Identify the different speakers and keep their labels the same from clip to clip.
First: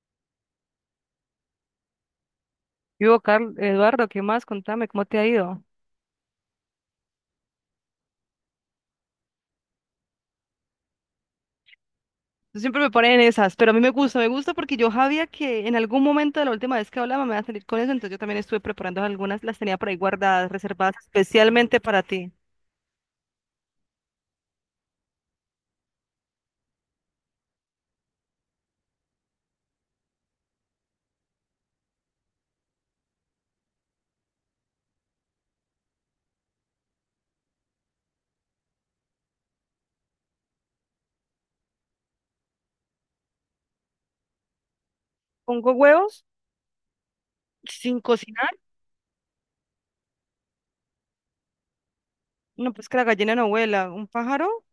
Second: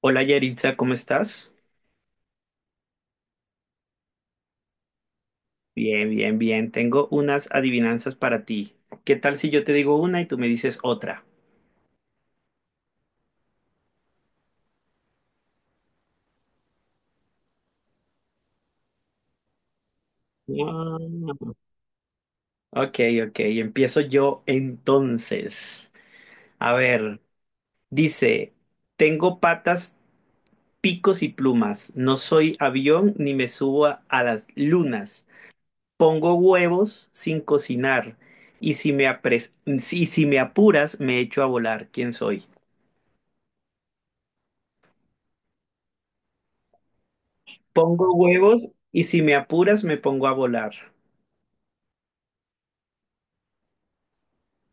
Speaker 1: Hola Yaritza, ¿cómo estás?
Speaker 2: Yo, Carl, Eduardo, ¿qué más? Contame, ¿cómo te ha ido?
Speaker 1: Bien, bien, bien. Tengo unas adivinanzas para ti. ¿Qué tal si yo te digo una y tú me dices otra?
Speaker 2: Tú siempre me ponen en esas, pero a mí me gusta porque yo sabía que en algún momento de la última vez que hablaba me iba a salir con eso. Entonces yo también estuve preparando algunas, las tenía por ahí guardadas, reservadas
Speaker 1: Ah,
Speaker 2: especialmente para ti.
Speaker 1: ok, ok, empiezo yo entonces. A ver, dice, tengo patas, picos y plumas. No soy avión ni me subo a las lunas. Pongo huevos sin cocinar. Y y si me apuras, me echo a volar. ¿Quién soy?
Speaker 2: ¿Pongo huevos? ¿Sin
Speaker 1: Pongo
Speaker 2: cocinar?
Speaker 1: huevos y si me apuras me pongo a volar.
Speaker 2: No, pues que la gallina no vuela. ¿Un pájaro?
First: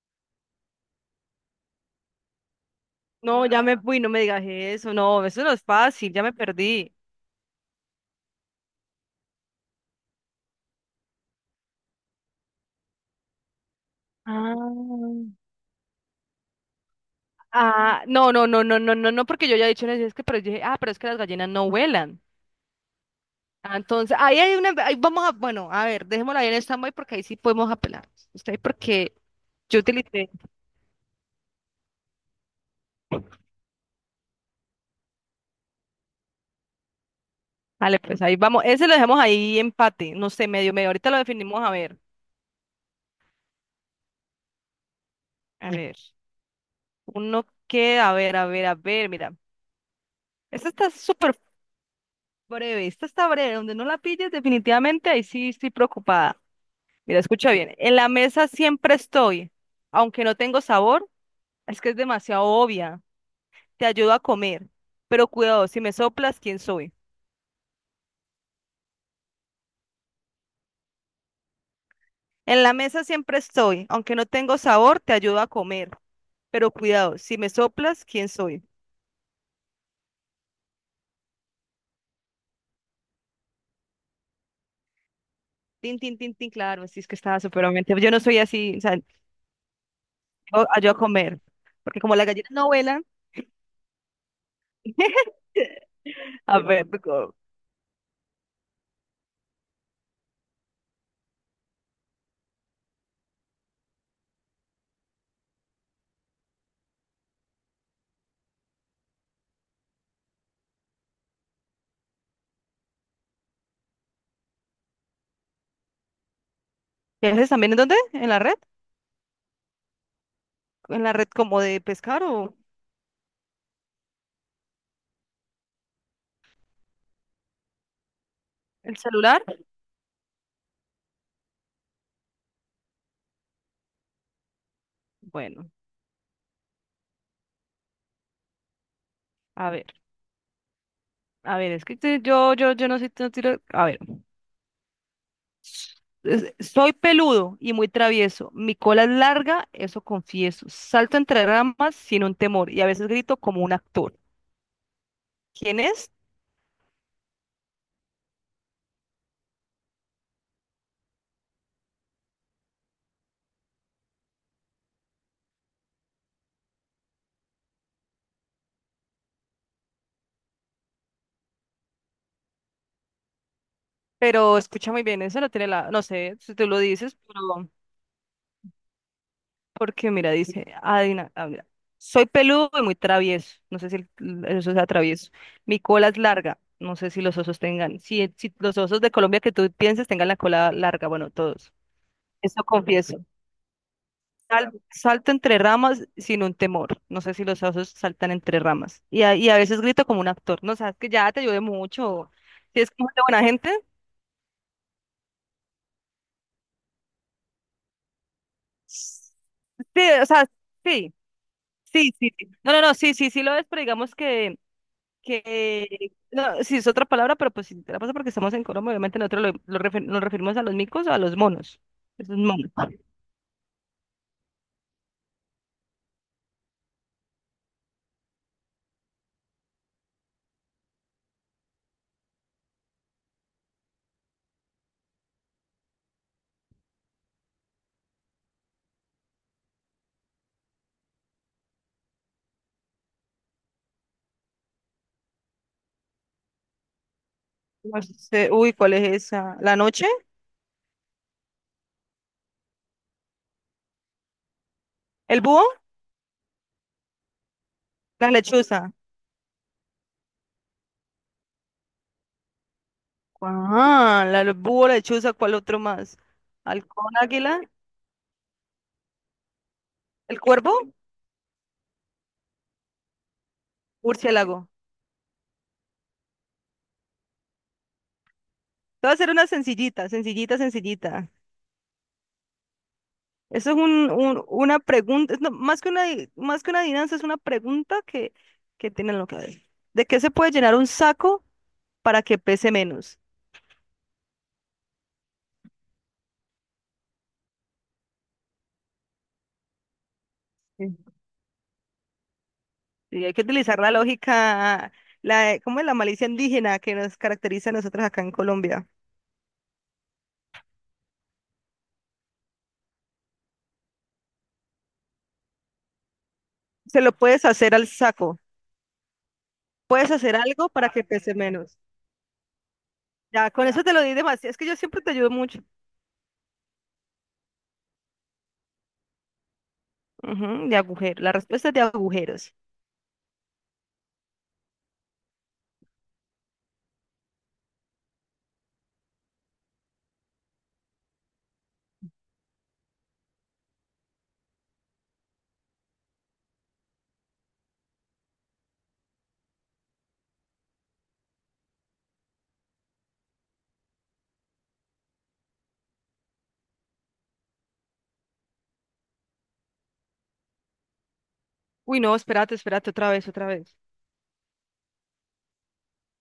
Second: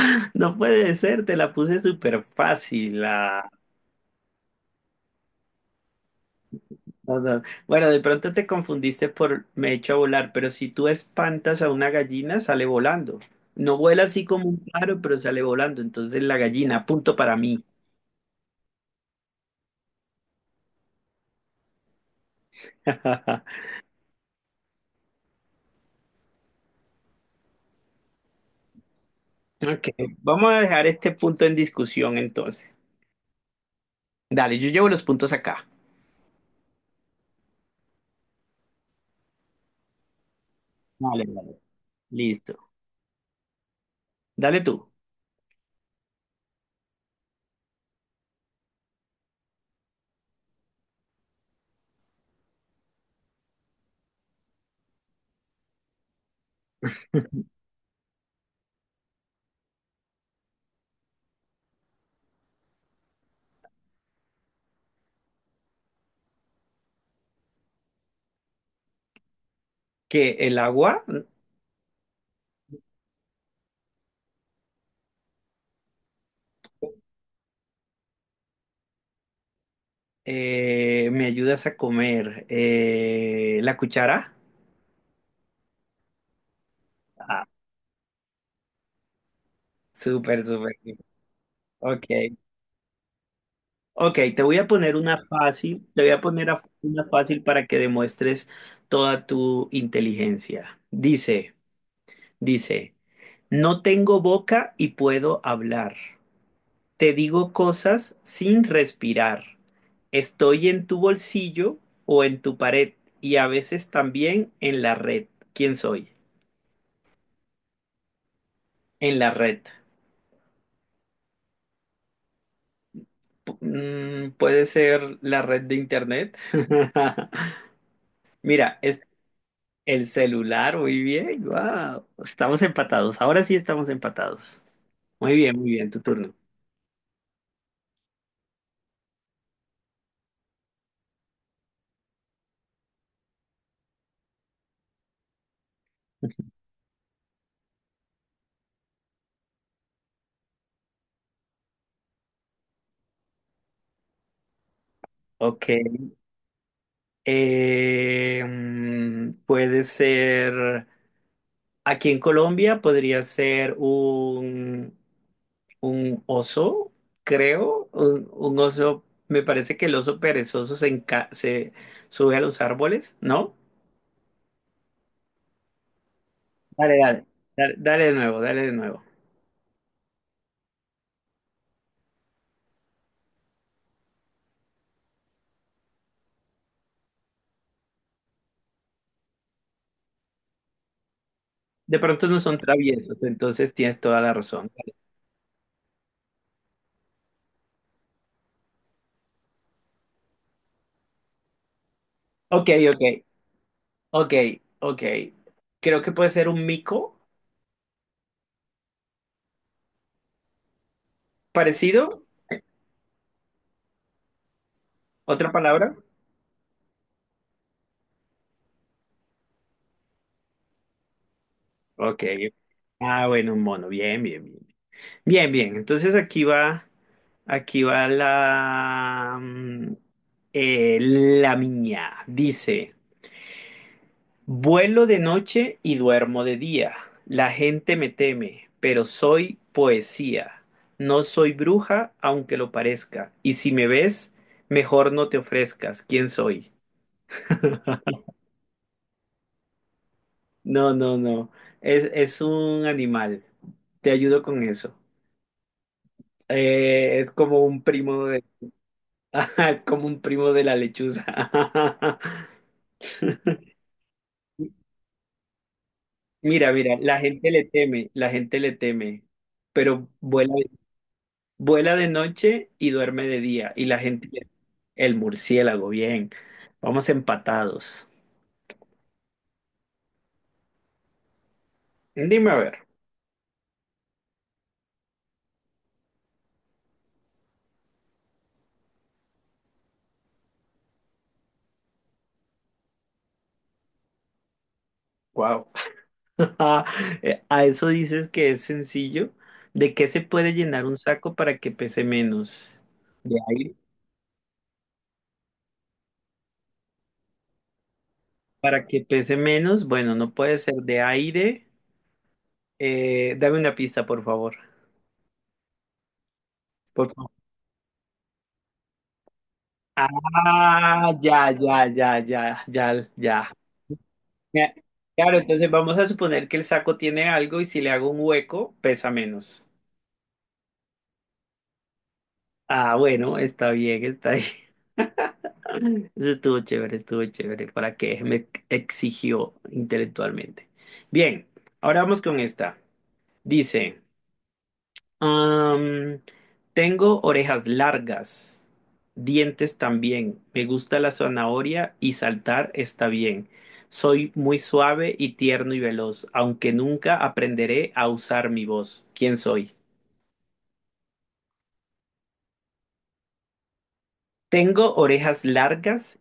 Speaker 1: No puede ser, te la puse súper fácil.
Speaker 2: No,
Speaker 1: Ah.
Speaker 2: ya me fui, no me digas eso no es fácil, ya me perdí.
Speaker 1: No, no. Bueno, de pronto te confundiste por me echo a volar, pero si tú espantas a una gallina, sale volando. No vuela así como un pájaro, pero
Speaker 2: Ah.
Speaker 1: sale volando. Entonces la gallina, punto para mí.
Speaker 2: Ah, no, no, no, no, no, no, no, porque yo ya he dicho en eso, es que, pero yo dije, ah, pero es que las gallinas no vuelan. Ah, entonces, ahí hay una, ahí vamos a, bueno, a ver, dejémosla ahí en stand-by porque ahí sí podemos apelar. Usted, porque yo
Speaker 1: Ok,
Speaker 2: utilicé.
Speaker 1: vamos a dejar este punto en discusión entonces. Dale, yo llevo los puntos acá.
Speaker 2: Vale, pues ahí vamos. Ese lo dejamos ahí empate, no sé, medio, medio. Ahorita lo
Speaker 1: Vale, vale.
Speaker 2: definimos, a ver.
Speaker 1: Listo. Dale tú.
Speaker 2: A ver. Uno que, a ver, a ver, a ver, mira. Esta está súper breve, esta está breve. Donde no la pilles, definitivamente ahí sí estoy preocupada. Mira, escucha bien. En la mesa siempre estoy, aunque no tengo sabor. Es que es demasiado obvia. Te ayudo a comer, pero cuidado, si me soplas, ¿quién soy?
Speaker 1: Que el agua.
Speaker 2: En la mesa siempre estoy, aunque no tengo sabor, te ayudo a comer. Pero cuidado, si me soplas, ¿quién soy?
Speaker 1: ¿Me ayudas a comer? ¿La cuchara?
Speaker 2: Tin, tin, tin, tin, claro, sí, es que estaba
Speaker 1: Ah,
Speaker 2: superamente. Yo no soy así, o sea,
Speaker 1: súper,
Speaker 2: yo
Speaker 1: súper,
Speaker 2: ayudo
Speaker 1: súper.
Speaker 2: a comer. Porque
Speaker 1: Ok.
Speaker 2: como las gallinas no vuelan,
Speaker 1: Ok, te voy a poner una fácil. Te voy a poner
Speaker 2: a ver, tú
Speaker 1: una
Speaker 2: co-
Speaker 1: fácil para que demuestres toda tu inteligencia. Dice, dice, no tengo boca y puedo hablar. Te digo cosas sin respirar. Estoy en tu bolsillo o en tu pared y a veces también en la red. ¿Quién soy?
Speaker 2: ¿qué haces también en dónde? ¿En la red?
Speaker 1: En la red.
Speaker 2: ¿En la red como de pescar o
Speaker 1: Puede ser la red de internet. Mira,
Speaker 2: el
Speaker 1: es
Speaker 2: celular?
Speaker 1: el celular, muy bien, wow. Estamos empatados, ahora sí estamos empatados. Muy
Speaker 2: Bueno,
Speaker 1: bien, tu turno.
Speaker 2: a ver, a ver, es que te- yo no soy tan tiro- A ver. Es- Soy peludo y muy travieso. Mi cola es larga, eso confieso. Salto entre ramas sin un temor y a veces grito como un actor.
Speaker 1: Ok.
Speaker 2: ¿Quién es?
Speaker 1: Puede ser, aquí en Colombia podría ser un oso, creo, un oso, me parece que el oso perezoso se, se sube a los árboles, ¿no?
Speaker 2: Pero escucha muy bien, eso no tiene la... No sé si tú lo
Speaker 1: Dale,
Speaker 2: dices,
Speaker 1: dale,
Speaker 2: pero...
Speaker 1: dale, dale de nuevo, dale de nuevo.
Speaker 2: Porque mira, dice... adivina- ah, mira. Soy peludo y muy travieso. No sé si el- el oso sea travieso. Mi cola es larga. No sé si los osos tengan... Si, si los osos de Colombia que tú pienses tengan la cola larga. Bueno, todos.
Speaker 1: De pronto no son
Speaker 2: Eso
Speaker 1: traviesos,
Speaker 2: confieso.
Speaker 1: entonces tienes toda la razón.
Speaker 2: Sal- salto entre ramas sin un temor. No sé si los osos saltan entre ramas. Y a veces grito como un actor. No, sabes que ya te ayudé mucho.
Speaker 1: Ok,
Speaker 2: Si es
Speaker 1: ok,
Speaker 2: como de buena gente.
Speaker 1: ok, ok. Creo que puede ser un mico
Speaker 2: Sí, o sea, sí, sí,
Speaker 1: parecido,
Speaker 2: sí. Sí. No, no, no, sí, sí, sí lo es, pero digamos
Speaker 1: otra palabra.
Speaker 2: que no, sí es otra palabra, pero pues si te la paso porque estamos en Colombia, obviamente nosotros lo refer- nos referimos a los micos o a los monos.
Speaker 1: Ok.
Speaker 2: Esos monos.
Speaker 1: Ah, bueno, un mono, bien, bien, bien. Bien, bien, entonces aquí va la mía. Dice. Vuelo de noche y duermo de día. La gente me teme, pero soy poesía. No soy bruja, aunque lo parezca. Y si me ves, mejor no te ofrezcas. ¿Quién soy?
Speaker 2: No sé, uy, ¿cuál es esa? ¿La noche?
Speaker 1: No, no, no. Es un animal. Te ayudo con eso.
Speaker 2: ¿El búho?
Speaker 1: Es como un primo
Speaker 2: La
Speaker 1: de...
Speaker 2: lechuza.
Speaker 1: Ajá, es como un primo de la lechuza.
Speaker 2: Ah, la lo- búho, la lechuza, ¿cuál otro más?
Speaker 1: Mira, mira,
Speaker 2: Halcón,
Speaker 1: la gente
Speaker 2: águila,
Speaker 1: le teme, la gente le teme, pero
Speaker 2: el
Speaker 1: vuela.
Speaker 2: cuervo,
Speaker 1: Vuela de noche y duerme de día. Y la gente,
Speaker 2: murciélago.
Speaker 1: el murciélago, bien. Vamos empatados.
Speaker 2: Te voy a hacer una sencillita, sencillita, sencillita.
Speaker 1: Dime a ver.
Speaker 2: Eso es un- una pregunta, es no, más que una, di- más que una adivinanza, es una pregunta que tienen lo que ver. ¿De qué se puede llenar un saco para que pese menos?
Speaker 1: Wow. A eso dices que es sencillo. ¿De qué se puede llenar
Speaker 2: Sí.
Speaker 1: un saco para que pese menos?
Speaker 2: Y hay
Speaker 1: De
Speaker 2: que
Speaker 1: aire.
Speaker 2: utilizar la lógica, la, ¿cómo es la malicia indígena que nos caracteriza a nosotros acá en
Speaker 1: Para
Speaker 2: Colombia?
Speaker 1: que pese menos, bueno, no puede ser de aire. Dame una pista, por favor.
Speaker 2: Se
Speaker 1: Por
Speaker 2: lo
Speaker 1: favor.
Speaker 2: puedes hacer al saco. Puedes hacer algo para que
Speaker 1: Ah,
Speaker 2: pese
Speaker 1: ya,
Speaker 2: menos.
Speaker 1: ya, ya, ya, ya, ya.
Speaker 2: Ya, con eso te lo di demasiado. Es que
Speaker 1: Ya,
Speaker 2: yo siempre te ayudo
Speaker 1: claro,
Speaker 2: mucho.
Speaker 1: entonces vamos a suponer que el saco tiene algo y si le hago un hueco, pesa menos.
Speaker 2: Ujú, de agujero. La respuesta es de agujeros.
Speaker 1: Ah, bueno, está bien, está bien. Eso estuvo chévere, estuvo chévere. ¿Para qué? Me exigió intelectualmente. Bien, ahora vamos con esta. Dice. Am, tengo orejas largas, dientes también. Me gusta la zanahoria y saltar está bien. Soy muy suave y tierno y veloz, aunque nunca aprenderé a usar mi voz. ¿Quién soy?
Speaker 2: Uy, no, espérate, espérate, otra vez, otra vez.
Speaker 1: Tengo orejas largas,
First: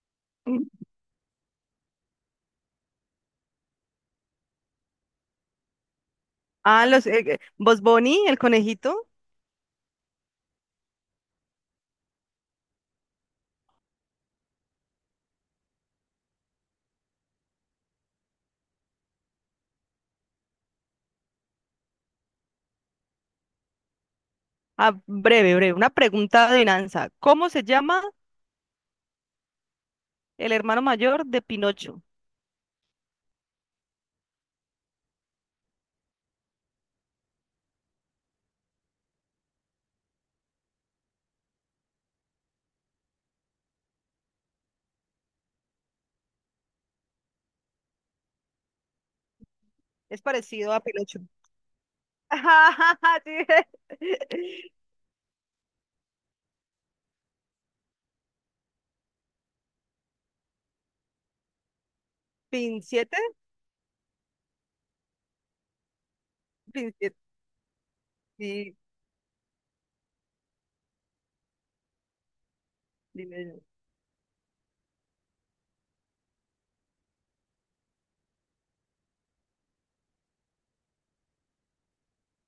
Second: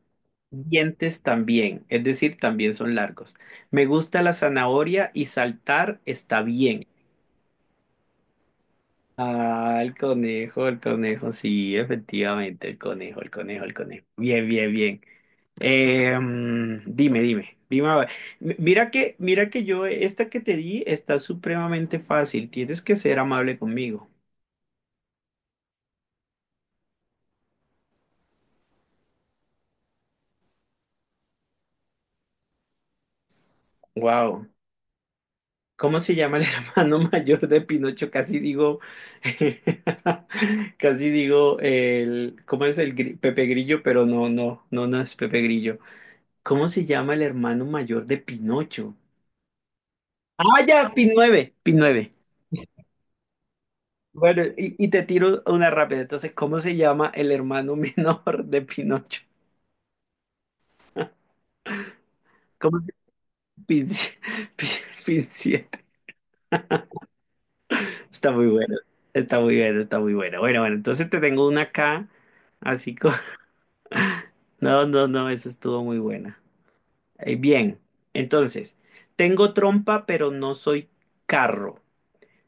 Speaker 2: Mm.
Speaker 1: dientes también, es decir, también son largos. Me gusta la zanahoria y saltar está
Speaker 2: Ah,
Speaker 1: bien.
Speaker 2: los, Bugs Bunny, el conejito.
Speaker 1: Ah, el conejo, sí, efectivamente, el conejo, el conejo, el conejo. Bien, bien, bien. Dime, dime, dime, a ver. Mira que yo, esta que te di está supremamente fácil. Tienes que ser amable conmigo.
Speaker 2: Ah, breve, breve. Una pregunta de adivinanza. ¿Cómo se llama el hermano mayor de Pinocho?
Speaker 1: Wow. ¿Cómo se llama el hermano mayor de Pinocho? Casi digo, casi digo ¿cómo es el Pepe Grillo? Pero no, no, no, no es Pepe Grillo. ¿Cómo se llama el hermano mayor de Pinocho?
Speaker 2: Es
Speaker 1: Ah,
Speaker 2: parecido a
Speaker 1: ya, Pin
Speaker 2: Pinocho.
Speaker 1: 9, Pin 9.
Speaker 2: Sí.
Speaker 1: Bueno, y te tiro una rápida. Entonces, ¿cómo se llama el hermano menor de Pinocho? ¿Cómo
Speaker 2: ¿Pin
Speaker 1: se
Speaker 2: siete?
Speaker 1: pinci- pincita?
Speaker 2: ¿Pin siete?
Speaker 1: Está muy bueno,
Speaker 2: Sí,
Speaker 1: está muy bueno, está muy bueno. Bueno, bueno, entonces te tengo una acá, así como...
Speaker 2: dime.
Speaker 1: No, no, no, esa estuvo muy buena. Bien, entonces, tengo trompa, pero no soy carro.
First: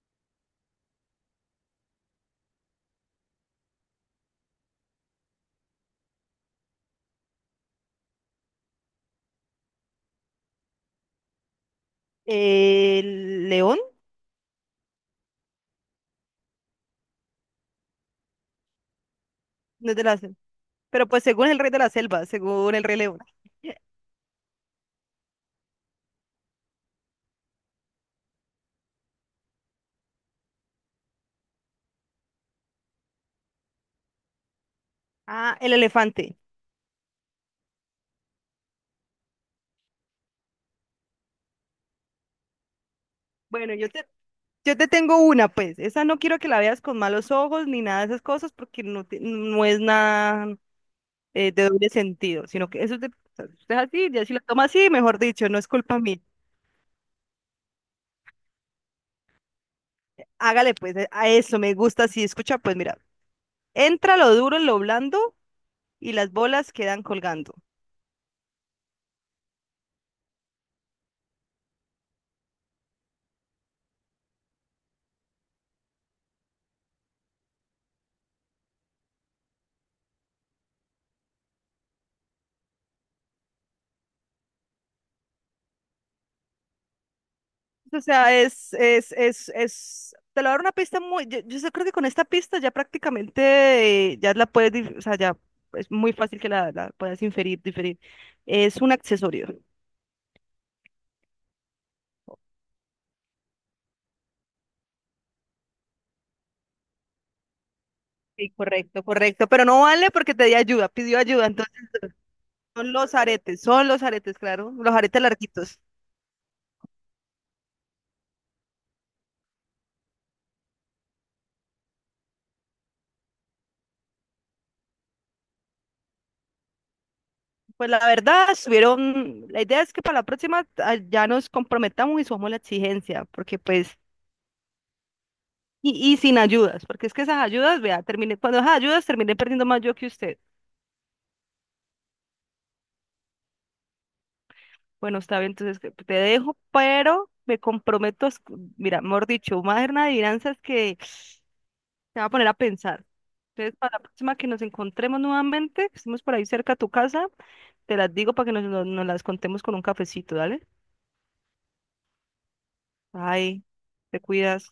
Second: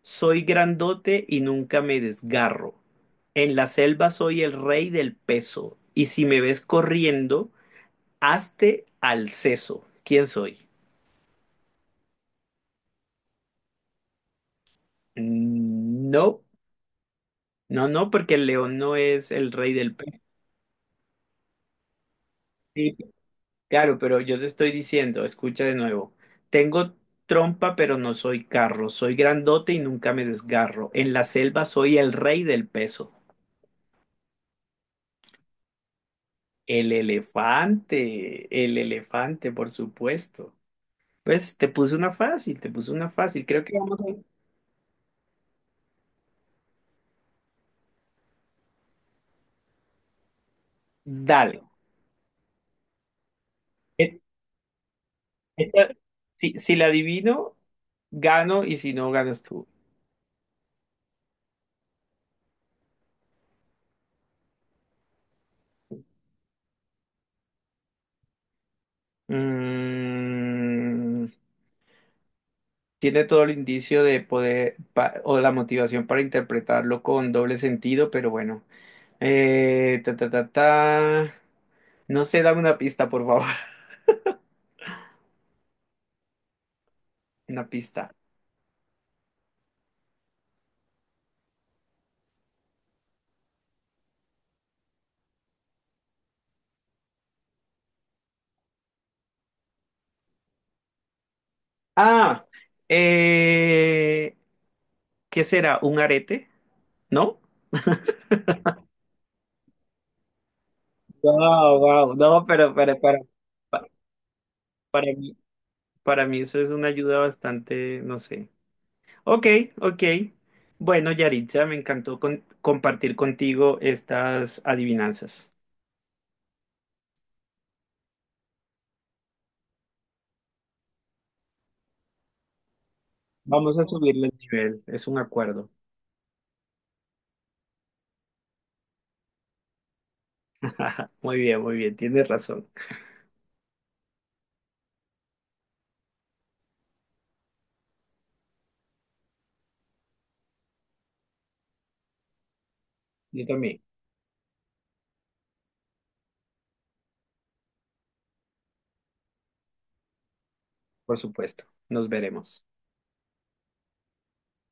Speaker 1: Soy grandote y nunca me desgarro. En la selva soy el rey del peso. Y si me ves corriendo, hazte al seso. ¿Quién soy?
Speaker 2: ¿El león?
Speaker 1: No. No, no, porque el león no es el rey
Speaker 2: No
Speaker 1: del
Speaker 2: es de la
Speaker 1: pez.
Speaker 2: selva. Pero pues según el rey de la selva, según el
Speaker 1: Sí,
Speaker 2: rey león.
Speaker 1: claro, pero yo te estoy diciendo, escucha de nuevo. Tengo trompa, pero no soy carro. Soy grandote y nunca me desgarro. En la selva soy el rey del peso.
Speaker 2: Ah, el elefante.
Speaker 1: El elefante, por supuesto. Pues te puse una fácil, te puse una fácil. Creo
Speaker 2: Bueno,
Speaker 1: que vamos a...
Speaker 2: yo te tengo una, pues. Esa no quiero que la veas con malos ojos ni nada de esas cosas porque no, te- no es nada
Speaker 1: Dale.
Speaker 2: de doble sentido, sino que eso es de- o sea, si usted es así,
Speaker 1: E-
Speaker 2: ya si lo toma así, mejor dicho, no es
Speaker 1: esta-
Speaker 2: culpa mía.
Speaker 1: si, si la adivino, gano y si no, ganas tú.
Speaker 2: Hágale, pues, a eso me gusta así. Escucha, pues, mira, entra lo duro en lo blando y las bolas quedan colgando.
Speaker 1: Mm. Tiene todo el indicio de poder o la motivación para interpretarlo con doble sentido, pero bueno. Ta, ta, ta, ta. No sé, dame una pista, por favor. Una
Speaker 2: O
Speaker 1: pista.
Speaker 2: sea, es, te lo voy dar una pista muy, yo sé- creo que con esta pista ya prácticamente ya la puedes, dif- o sea, ya es muy fácil que la puedas inferir, diferir. Es un accesorio.
Speaker 1: Ah, eh, ¿qué será? ¿Un arete? ¿No?
Speaker 2: Sí, correcto, correcto, pero no vale porque te di ayuda, pidió ayuda, entonces
Speaker 1: Wow, wow. No, pero para, pa-
Speaker 2: son los aretes, claro, los
Speaker 1: para
Speaker 2: aretes
Speaker 1: mí,
Speaker 2: larguitos.
Speaker 1: para mí eso es una ayuda bastante, no sé. Ok, ok. Bueno, Yaritza, me encantó compartir contigo estas adivinanzas.
Speaker 2: Pues la verdad, estuvieron, la idea es que para la próxima ah, ya nos comprometamos y subamos la exigencia, porque
Speaker 1: Vamos a
Speaker 2: pues
Speaker 1: subirle el nivel, es un acuerdo.
Speaker 2: y sin ayudas, porque es que esas ayudas, vea, terminé, cuando esas ayudas terminé perdiendo más yo que usted.
Speaker 1: Muy bien, tienes razón.
Speaker 2: Bueno, está bien, entonces que- te dejo, pero me comprometo, a escu- mira, mejor dicho, una adivinanza es que te va a poner a pensar.
Speaker 1: Yo
Speaker 2: Entonces,
Speaker 1: también,
Speaker 2: para la próxima que nos encontremos nuevamente, que estemos por ahí cerca a tu casa, te las digo para que nos las contemos con un cafecito, ¿dale?
Speaker 1: por supuesto. Nos veremos.
Speaker 2: Ay, te cuidas.